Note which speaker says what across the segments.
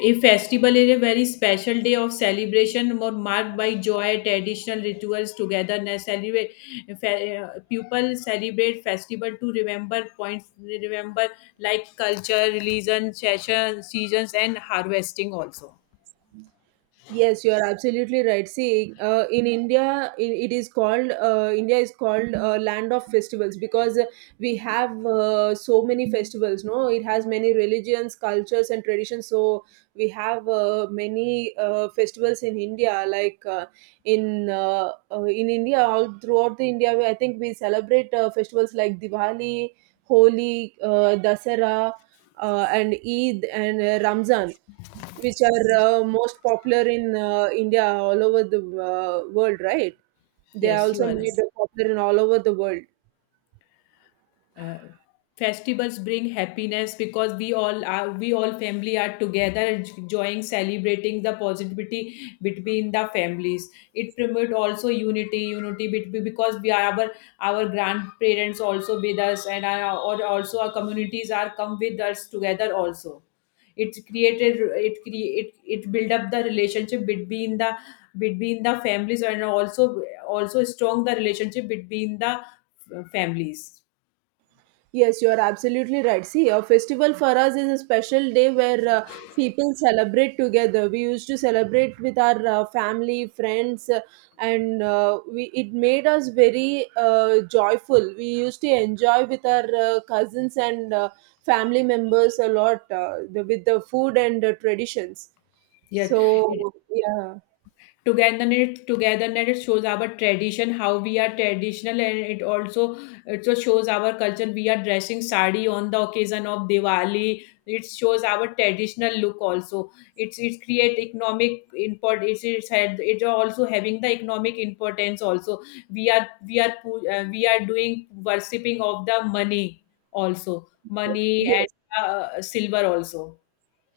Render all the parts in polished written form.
Speaker 1: A festival is a very special day of celebration, more marked by joy, traditional rituals, togetherness. People celebrate festival to remember points, remember like culture, religion, session, seasons, and harvesting also.
Speaker 2: Yes, you are absolutely right. See, in India, I it is called India is called land of festivals because we have so many festivals. No, it has many religions, cultures, and traditions. So we have many festivals in India. Like in India, all throughout the India, I think we celebrate festivals like Diwali, Holi, Dasara, and Eid and Ramzan which are most popular in India, all over the world, right? They are
Speaker 1: Yes, you
Speaker 2: also
Speaker 1: are right.
Speaker 2: made popular in all over the world.
Speaker 1: uh, Festivals bring happiness because we all family are together enjoying celebrating the positivity between the families, it promote also unity between, because we are our grandparents also with us, and our, or also our communities are come with us together also. It it build up the relationship between the families, and also also strong the relationship between the families.
Speaker 2: Yes, you are absolutely right. See, a festival for us is a special day where people celebrate together. We used to celebrate with our family, friends, and we it made us very joyful. We used to enjoy with our cousins and family members a lot, with the food and traditions.
Speaker 1: Yeah, it,
Speaker 2: So yeah,
Speaker 1: togetherness shows our tradition, how we are traditional, and it also shows our culture. We are dressing sari on the occasion of Diwali. It shows our traditional look also. It create economic import. It's also having the economic importance also. We are doing worshipping of the money, also money, and
Speaker 2: yes,
Speaker 1: silver also.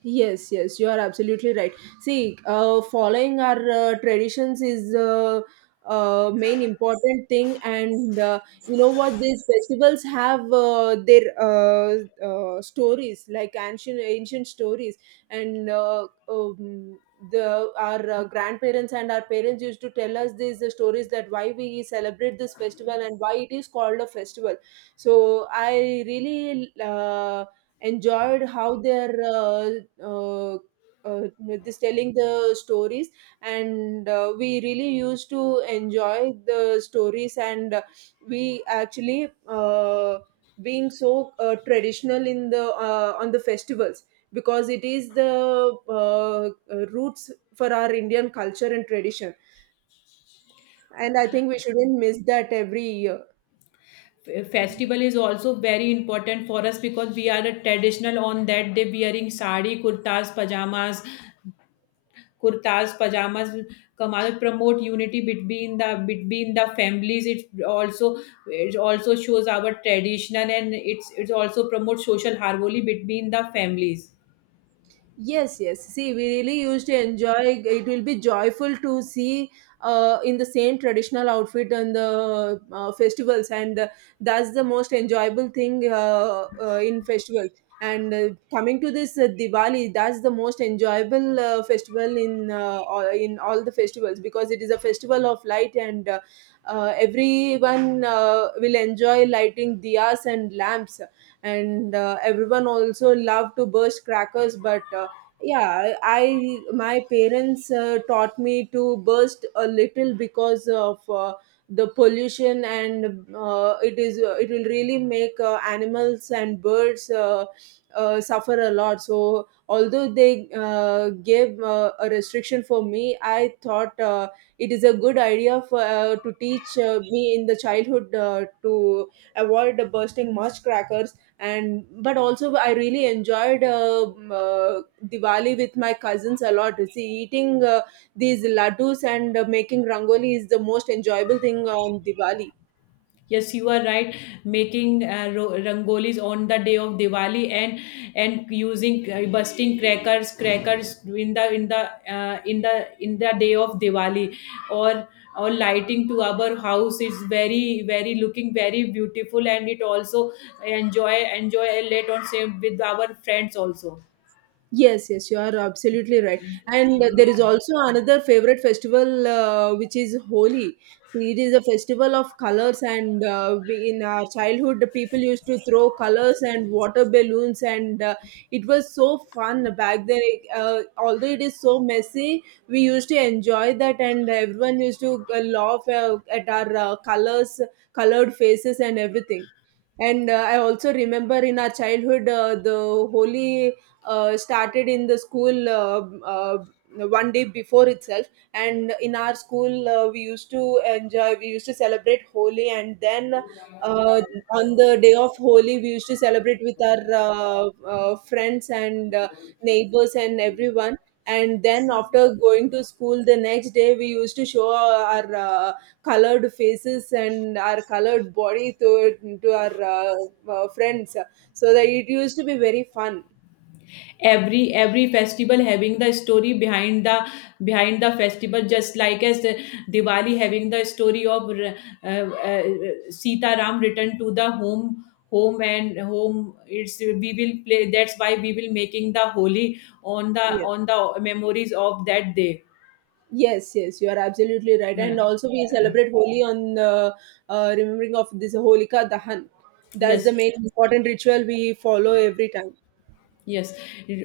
Speaker 2: yes, yes, you are absolutely right. See, following our traditions is main important thing, and you know what? These festivals have their stories, like ancient stories, and the our grandparents and our parents used to tell us these stories that why we celebrate this festival and why it is called a festival. So I really enjoyed how their uh, uh, this telling the stories, and we really used to enjoy the stories, and we actually being so traditional in the on the festivals, because it is the roots for our Indian culture and tradition, and I think we shouldn't miss that every year.
Speaker 1: Festival is also very important for us because we are a traditional on that day wearing sari, kurtas, pajamas, kurtas pajamas, kamal promote unity between the families. It also it also shows our traditional, and it's it also promotes social harmony between the families.
Speaker 2: Yes, yes. See, we really used to enjoy. It will be joyful to see in the same traditional outfit on the festivals, and that's the most enjoyable thing in festivals. And coming to this Diwali, that's the most enjoyable festival in in all the festivals, because it is a festival of light, and everyone will enjoy lighting diyas and lamps, and everyone also love to burst crackers, but yeah, I my parents taught me to burst a little because of the pollution, and it will really make animals and birds suffer a lot. So although they gave a restriction for me, I thought it is a good idea for to teach me in the childhood to avoid bursting much crackers. And but also, I really enjoyed Diwali with my cousins a lot. You see, eating these laddus and making rangoli is the most enjoyable thing on Diwali.
Speaker 1: Yes, you are right. Making rangolis on the day of Diwali, and using crackers in the in the in the day of Diwali, or or lighting to our house is very very looking very beautiful, and it also enjoy a late on same with our friends also.
Speaker 2: Yes, yes, you are absolutely right. And there
Speaker 1: Yeah.
Speaker 2: is also another favorite festival which is Holi. It is a festival of colors, and in our childhood, the people used to throw colors and water balloons, and it was so fun back then. Although it is so messy, we used to enjoy that, and everyone used to laugh at our colored faces, and everything. And I also remember in our childhood, the Holi started in the school one day before itself, and in our school we used to celebrate Holi, and then on the day of Holi we used to celebrate with our uh, friends and neighbors and everyone. And then after going to school the next day, we used to show our colored faces and our colored body to our friends, so that it used to be very fun.
Speaker 1: Every festival having the story behind the festival, just like as the Diwali having the story of Sita Ram returned to the home, home and home it's we will play, that's why we will making the Holi
Speaker 2: Yes,
Speaker 1: on the memories of that day.
Speaker 2: yes, yes, you are absolutely right.
Speaker 1: Uh,
Speaker 2: And also, we
Speaker 1: uh,
Speaker 2: celebrate Holi on the remembering of this Holika Dahan. That's the
Speaker 1: yes.
Speaker 2: main important ritual we follow every time.
Speaker 1: Yes, it-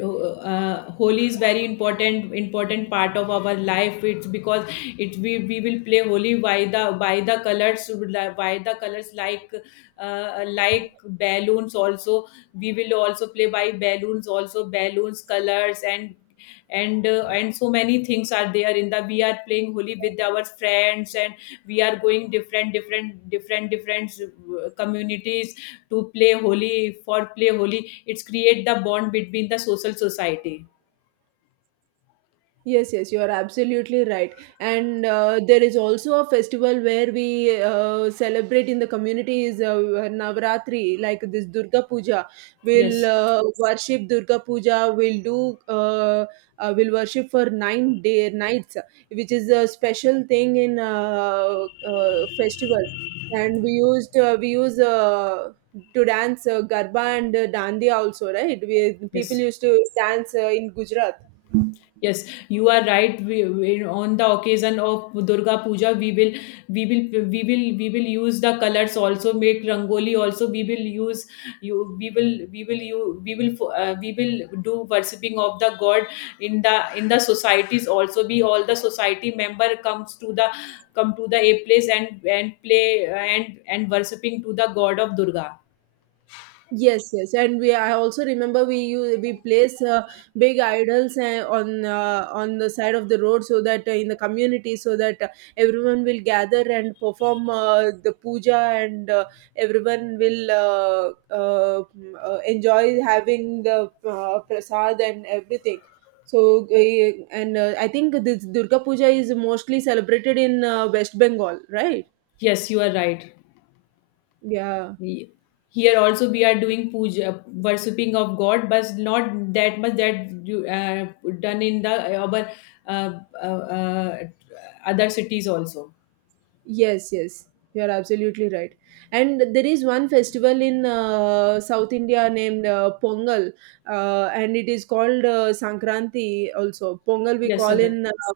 Speaker 1: uh, Holi is very important part of our life. It's because it we will play Holi by the colors, by the colors like balloons also. We will also play by balloons also, balloons, colors, and so many things are there in the, we are playing Holi with our friends, and we are going different communities to play holy, for play holy, it's create the bond between the social society.
Speaker 2: Yes, yes, you are absolutely right. And there is also a festival where we celebrate in the community, is Navratri, like this Durga Puja. We'll
Speaker 1: yes
Speaker 2: worship Durga Puja. We'll worship for 9 day nights, which is a special thing in festival. And we use to dance garba and dandiya also, right? We people
Speaker 1: yes
Speaker 2: used to dance in Gujarat.
Speaker 1: yes, you are right. We, on the occasion of Durga Puja, we will we will use the colors, also make rangoli, also we will use, you we will you we will fo- we will do worshipping of the god in the societies also, be all the society member comes to the come to the a place, and play, and worshipping to the god of Durga.
Speaker 2: Yes, yes, and we. I also remember we place big idols on the side of the road, so that in the community, so that everyone will gather and perform the puja, and everyone will enjoy having the prasad and everything. So and I think this Durga Puja is mostly celebrated in West Bengal, right?
Speaker 1: Yes, you are right.
Speaker 2: Yeah.
Speaker 1: Ye- Here also we are doing puja, worshipping of God, but not that much that you, done in the our uh, uh, uh, other cities also.
Speaker 2: Yes, yes, you are absolutely right. And there is one festival in South India named Pongal, and it is called Sankranti also. Pongal we
Speaker 1: Yes,
Speaker 2: call
Speaker 1: Sangal.
Speaker 2: in uh,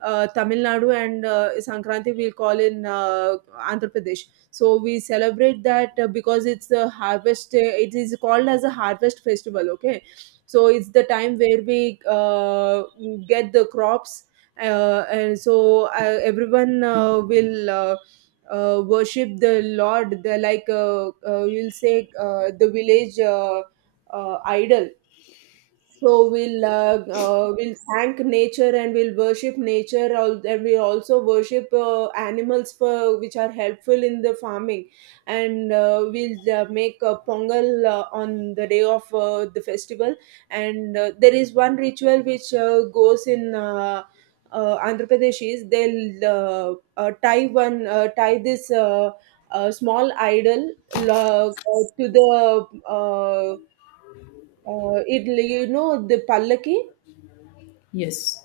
Speaker 2: uh, Tamil Nadu, and Sankranti we call in Andhra Pradesh. So we celebrate that because it's it is called as a harvest festival, okay? So it's the time where we get the crops, and so everyone will worship the Lord. They're like we'll say the village idol. So we'll thank nature and we'll worship nature. And we also worship animals for which are helpful in the farming. And we'll make a pongal on the day of the festival. And there is one ritual which goes in. Andhra Pradesh, is they'll uh, tie this small idol to the uh, it, the pallaki.
Speaker 1: Yes,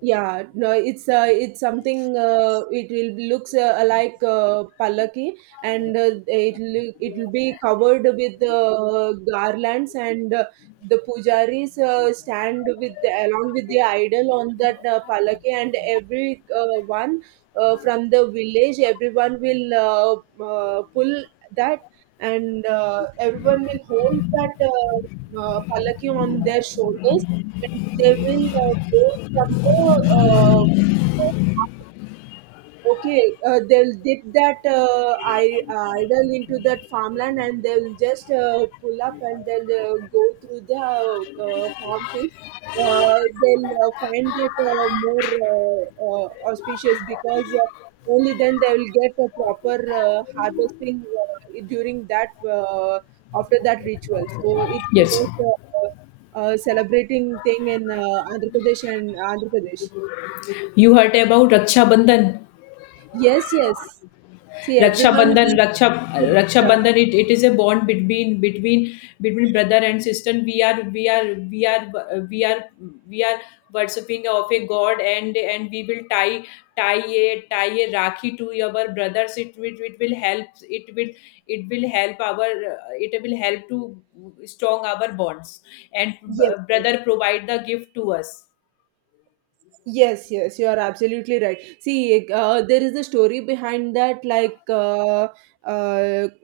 Speaker 2: Yeah, no, it's something. It looks like pallaki, and it will be covered with garlands, and the pujaris stand along with the idol on that pallaki, and every one from the village, everyone will pull that, and everyone will hold that palaki on their shoulders, and they will go from the uh, okay, they'll dip that idol into that farmland, and they'll just pull up, and they'll go through the farm field. They'll find it more auspicious, because only then they will get a proper harvesting during that after that ritual. So it's the
Speaker 1: yes.
Speaker 2: most celebrating thing in Andhra Pradesh and Andhra Pradesh.
Speaker 1: You heard about Raksha Bandhan?
Speaker 2: Yes, yes. See, everyone
Speaker 1: Rakshabandhan,
Speaker 2: will
Speaker 1: Raksha,
Speaker 2: follow that,
Speaker 1: Rakshabandhan. It is a bond between brother and sister. We are we are worshipping of a god, and we will tie tie a rakhi to our brothers. It will help. It will help our it will help to strong our bonds. And
Speaker 2: yes, yes.
Speaker 1: brother provide the gift to us.
Speaker 2: Yes, yes, you are absolutely right. See, there is a story behind that. Like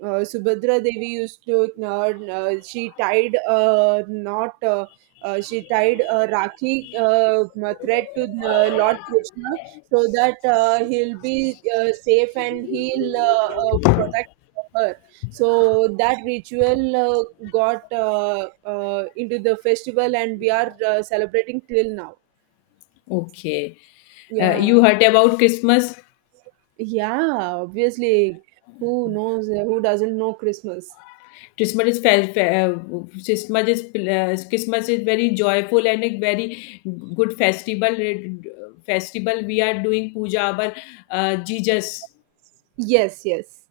Speaker 2: uh, Subhadra Devi she tied a knot. She tied a Rakhi thread to Lord Krishna, so that he'll be safe and he'll protect her. So that ritual got into the festival, and we are celebrating till now.
Speaker 1: Okay,
Speaker 2: Yeah,
Speaker 1: you heard about Christmas.
Speaker 2: Yeah, obviously, who doesn't know Christmas?
Speaker 1: Christmas is fe- fe- Christmas is Christmas is very joyful and a very good festival. Festival we are doing puja our Jesus.
Speaker 2: Yes, yes.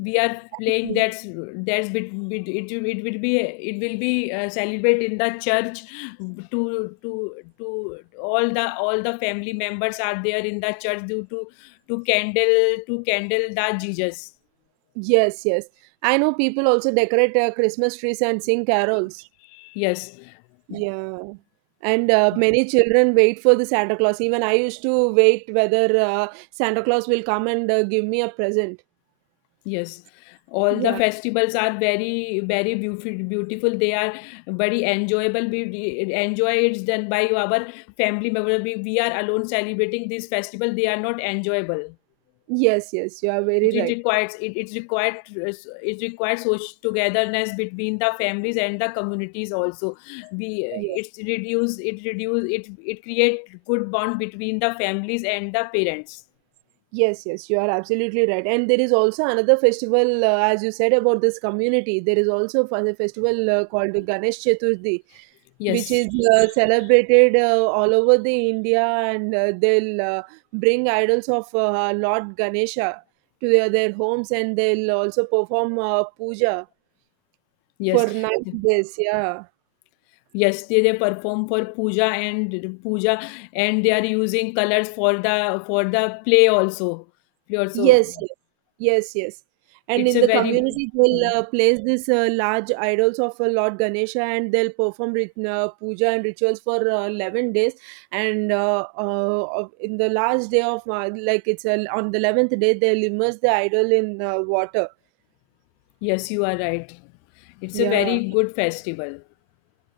Speaker 1: We are playing, that's bit, bit it, it will be celebrate in the church, to to to all the family members are there in the church due to candle the Jesus.
Speaker 2: Yes, yes. I know people also decorate Christmas trees and sing carols.
Speaker 1: Yes.
Speaker 2: Yeah. And many children wait for the Santa Claus. Even I used to wait whether Santa Claus will come and give me a present.
Speaker 1: Yes, all the
Speaker 2: Yeah.
Speaker 1: festivals are very, very beautiful. Beautiful, they are very enjoyable. We enjoy it done by our family member. We are alone celebrating this festival, they are not enjoyable.
Speaker 2: Yes, yes, you are very
Speaker 1: It
Speaker 2: right.
Speaker 1: requires it, it required it requires social togetherness between the families and the communities also. We, it's reduce it it create good bond between the families and the parents.
Speaker 2: Yes, yes, you are absolutely right. And there is also another festival, as you said about this community. There is also a festival called Ganesh Chaturthi, which
Speaker 1: Yes,
Speaker 2: is celebrated all over the India, and they'll bring idols of Lord Ganesha to their homes, and they'll also perform puja for
Speaker 1: yes.
Speaker 2: 9 days. Yeah.
Speaker 1: Yes, they perform for puja and puja, and they are using colors for the play also. Play
Speaker 2: Yes,
Speaker 1: also,
Speaker 2: yes, yes, yes. And
Speaker 1: it's
Speaker 2: in
Speaker 1: a
Speaker 2: the
Speaker 1: very
Speaker 2: community, they'll
Speaker 1: Hmm.
Speaker 2: place these large idols of Lord Ganesha, and they'll perform puja and rituals for 11 days. And in the last day of, like it's on the 11th day, they'll immerse the idol in water.
Speaker 1: Yes, you are right. It's a
Speaker 2: Yeah.
Speaker 1: very good festival.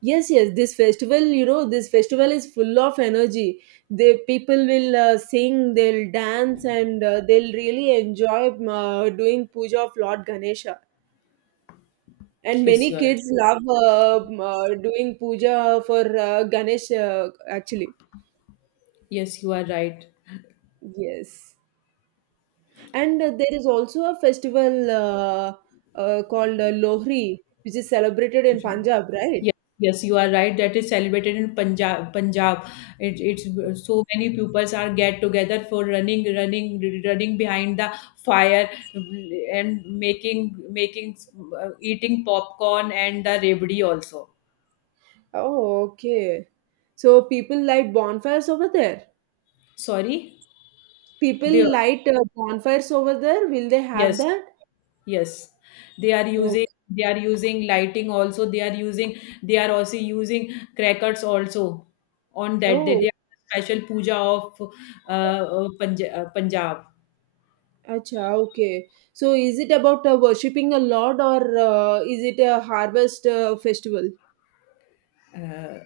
Speaker 2: Yes, yes. This festival is full of energy. The people will sing, they'll dance, and they'll really enjoy doing puja of Lord Ganesha. And
Speaker 1: Yes,
Speaker 2: many
Speaker 1: you are right.
Speaker 2: kids love doing puja for Ganesh, actually.
Speaker 1: Yes, you are right.
Speaker 2: Yes. And there is also a festival called Lohri, which is celebrated in Punjab, right?
Speaker 1: Yes, yes, you are right. That is celebrated in Punjab. Punjab, it, it's so many pupils are get together for running behind the fire, and making making eating popcorn and the rabdi also.
Speaker 2: Oh, okay. So people light bonfires over there.
Speaker 1: Sorry, they.
Speaker 2: People light bonfires over there. Will they have
Speaker 1: Yes,
Speaker 2: that?
Speaker 1: yes, they are
Speaker 2: Okay.
Speaker 1: using they are using lighting also. They are using, they are also using crackers also on that day.
Speaker 2: Oh,
Speaker 1: They are special puja of Punjab.
Speaker 2: acha, okay. So is it about worshipping a Lord, or is it a harvest festival?
Speaker 1: uh,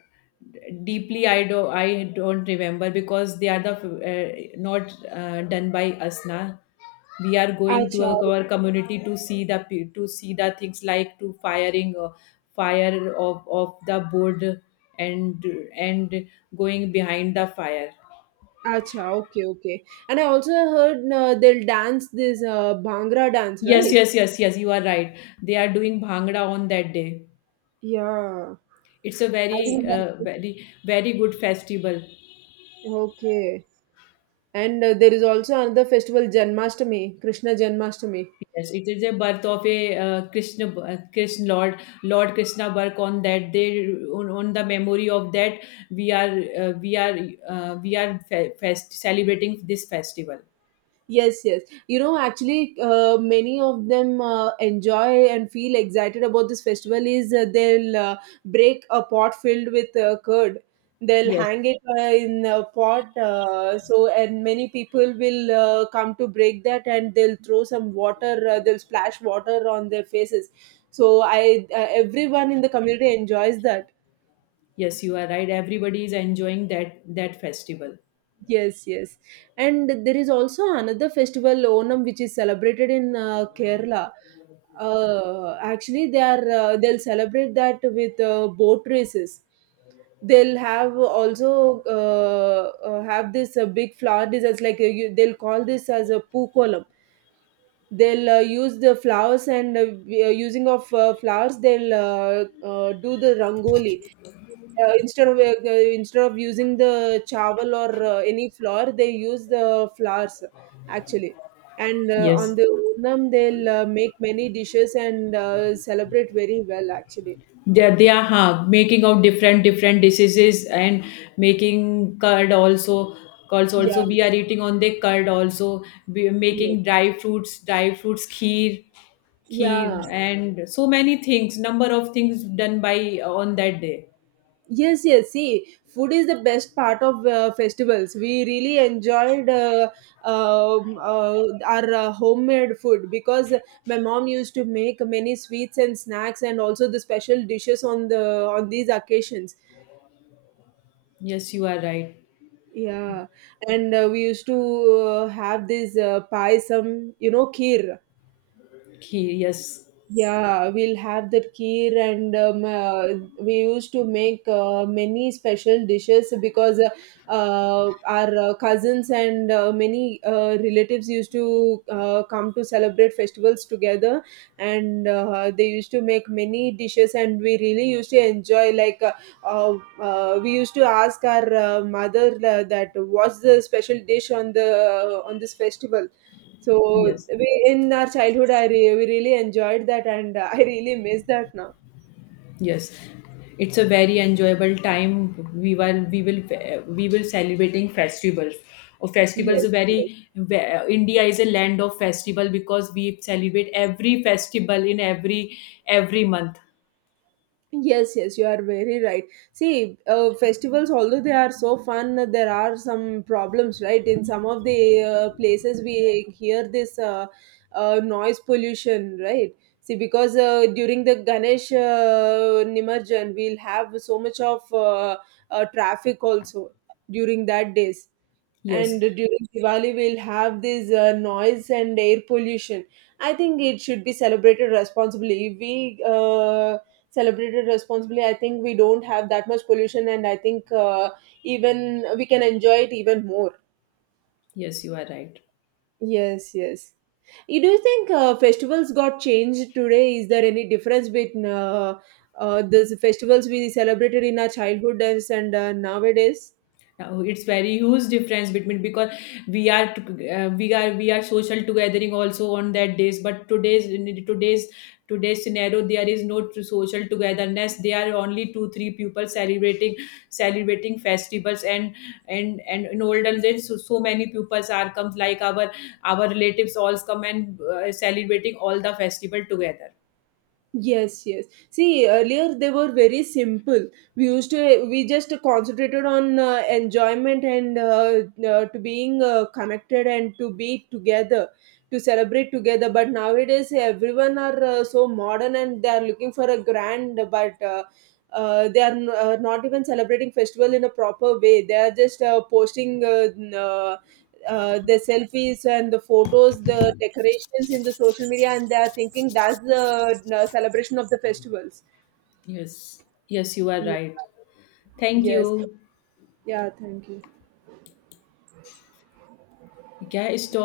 Speaker 1: Deeply I don't remember because they are the not done by us na, we are going to
Speaker 2: Acha,
Speaker 1: our community to see the to see the things like to firing fire of the board, and and going behind the fire.
Speaker 2: Okay, okay. And I also heard they'll dance this Bhangra dance, right?
Speaker 1: Yes, you are right. They are doing bhangra on that day.
Speaker 2: Yeah.
Speaker 1: It's a
Speaker 2: I
Speaker 1: very
Speaker 2: think that,
Speaker 1: very very good festival.
Speaker 2: okay. And there is also another festival, Janmashtami, Krishna Janmashtami.
Speaker 1: Yes, it is a birth of a Lord Krishna birth on that day. On the memory of that, we are uh, we are we are celebrating this festival.
Speaker 2: Yes, yes. Many of them enjoy and feel excited about this festival. Is they'll break a pot filled with curd. They'll
Speaker 1: Yes,
Speaker 2: hang it in a pot. So, and many people will come to break that, and they'll throw some water. They'll splash water on their faces. So, I everyone in the community enjoys that.
Speaker 1: yes, you are right. Everybody is enjoying that festival.
Speaker 2: Yes, yes. And there is also another festival, Onam, which is celebrated in Kerala. Actually, they are they'll celebrate that with boat races. They'll have this big flower designs like they'll call this as a pookolam. They'll use the flowers and using of flowers, they'll do the rangoli instead of using the chawal or any flour, they use the flowers actually. And on
Speaker 1: Yes,
Speaker 2: the Onam, they'll make many dishes and celebrate very well actually.
Speaker 1: they are huh, making out different dishes and making curd also. Curds
Speaker 2: Yeah,
Speaker 1: also we are eating on the curd also. We are
Speaker 2: yes,
Speaker 1: making dry fruits kheer,
Speaker 2: yeah,
Speaker 1: and so many things, number of things done by on that day.
Speaker 2: yes, yes. See, food is the best part of festivals. We really enjoyed our homemade food because my mom used to make many sweets and snacks and also the special dishes on these occasions.
Speaker 1: Yes, you are right.
Speaker 2: Yeah, and we used to have this payasam, you know, kheer.
Speaker 1: Kheer, yes.
Speaker 2: Yeah, we'll have that kheer and we used to make many special dishes because our cousins and many relatives used to come to celebrate festivals together and they used to make many dishes and we really used to enjoy uh, we used to ask our mother that what's the special dish on the on this festival. So
Speaker 1: Yes,
Speaker 2: we in our childhood, we really enjoyed that, and I really miss that now.
Speaker 1: yes, it's a very enjoyable time. we will we will we will celebrating festivals, or festivals
Speaker 2: Yes.
Speaker 1: are
Speaker 2: Yes.
Speaker 1: very ve- India is a land of festival because we celebrate every festival in every month.
Speaker 2: Yes, yes, you are very right. See, festivals, although they are so fun, there are some problems, right? In some of the places, we hear this noise pollution, right? See, because during the Ganesh Nimarjan, we'll have so much of traffic also during that days.
Speaker 1: Yes,
Speaker 2: And during Diwali we'll have this noise and air pollution. I think it should be celebrated responsibly. If we celebrate it responsibly, I think we don't have that much pollution, and I think even we can enjoy it even more.
Speaker 1: yes, you are right.
Speaker 2: Yes, yes. You do think festivals got changed today? Is there any difference between the festivals we celebrated in our childhood days and nowadays?
Speaker 1: Now, it's very huge difference between, because we are t- we are social togethering also on that days, but today's in today's scenario there is no social togetherness, there are only two three people celebrating festivals, and in olden days, so, so many peoples are comes like our relatives all come and celebrating all the festival together.
Speaker 2: Yes, yes. See, earlier they were very simple. We used to we just concentrated on enjoyment and to being connected and to be together, to celebrate together. But nowadays, everyone are so modern and they are looking for a grand, but not even celebrating festival in a proper way. They are just posting the selfies and the photos, the decorations in the social media, and they are thinking that's the celebration of the festivals.
Speaker 1: yes yes you are
Speaker 2: Yeah.
Speaker 1: right. Thank
Speaker 2: Yes.
Speaker 1: you.
Speaker 2: Yeah. Thank you.
Speaker 1: क्या stop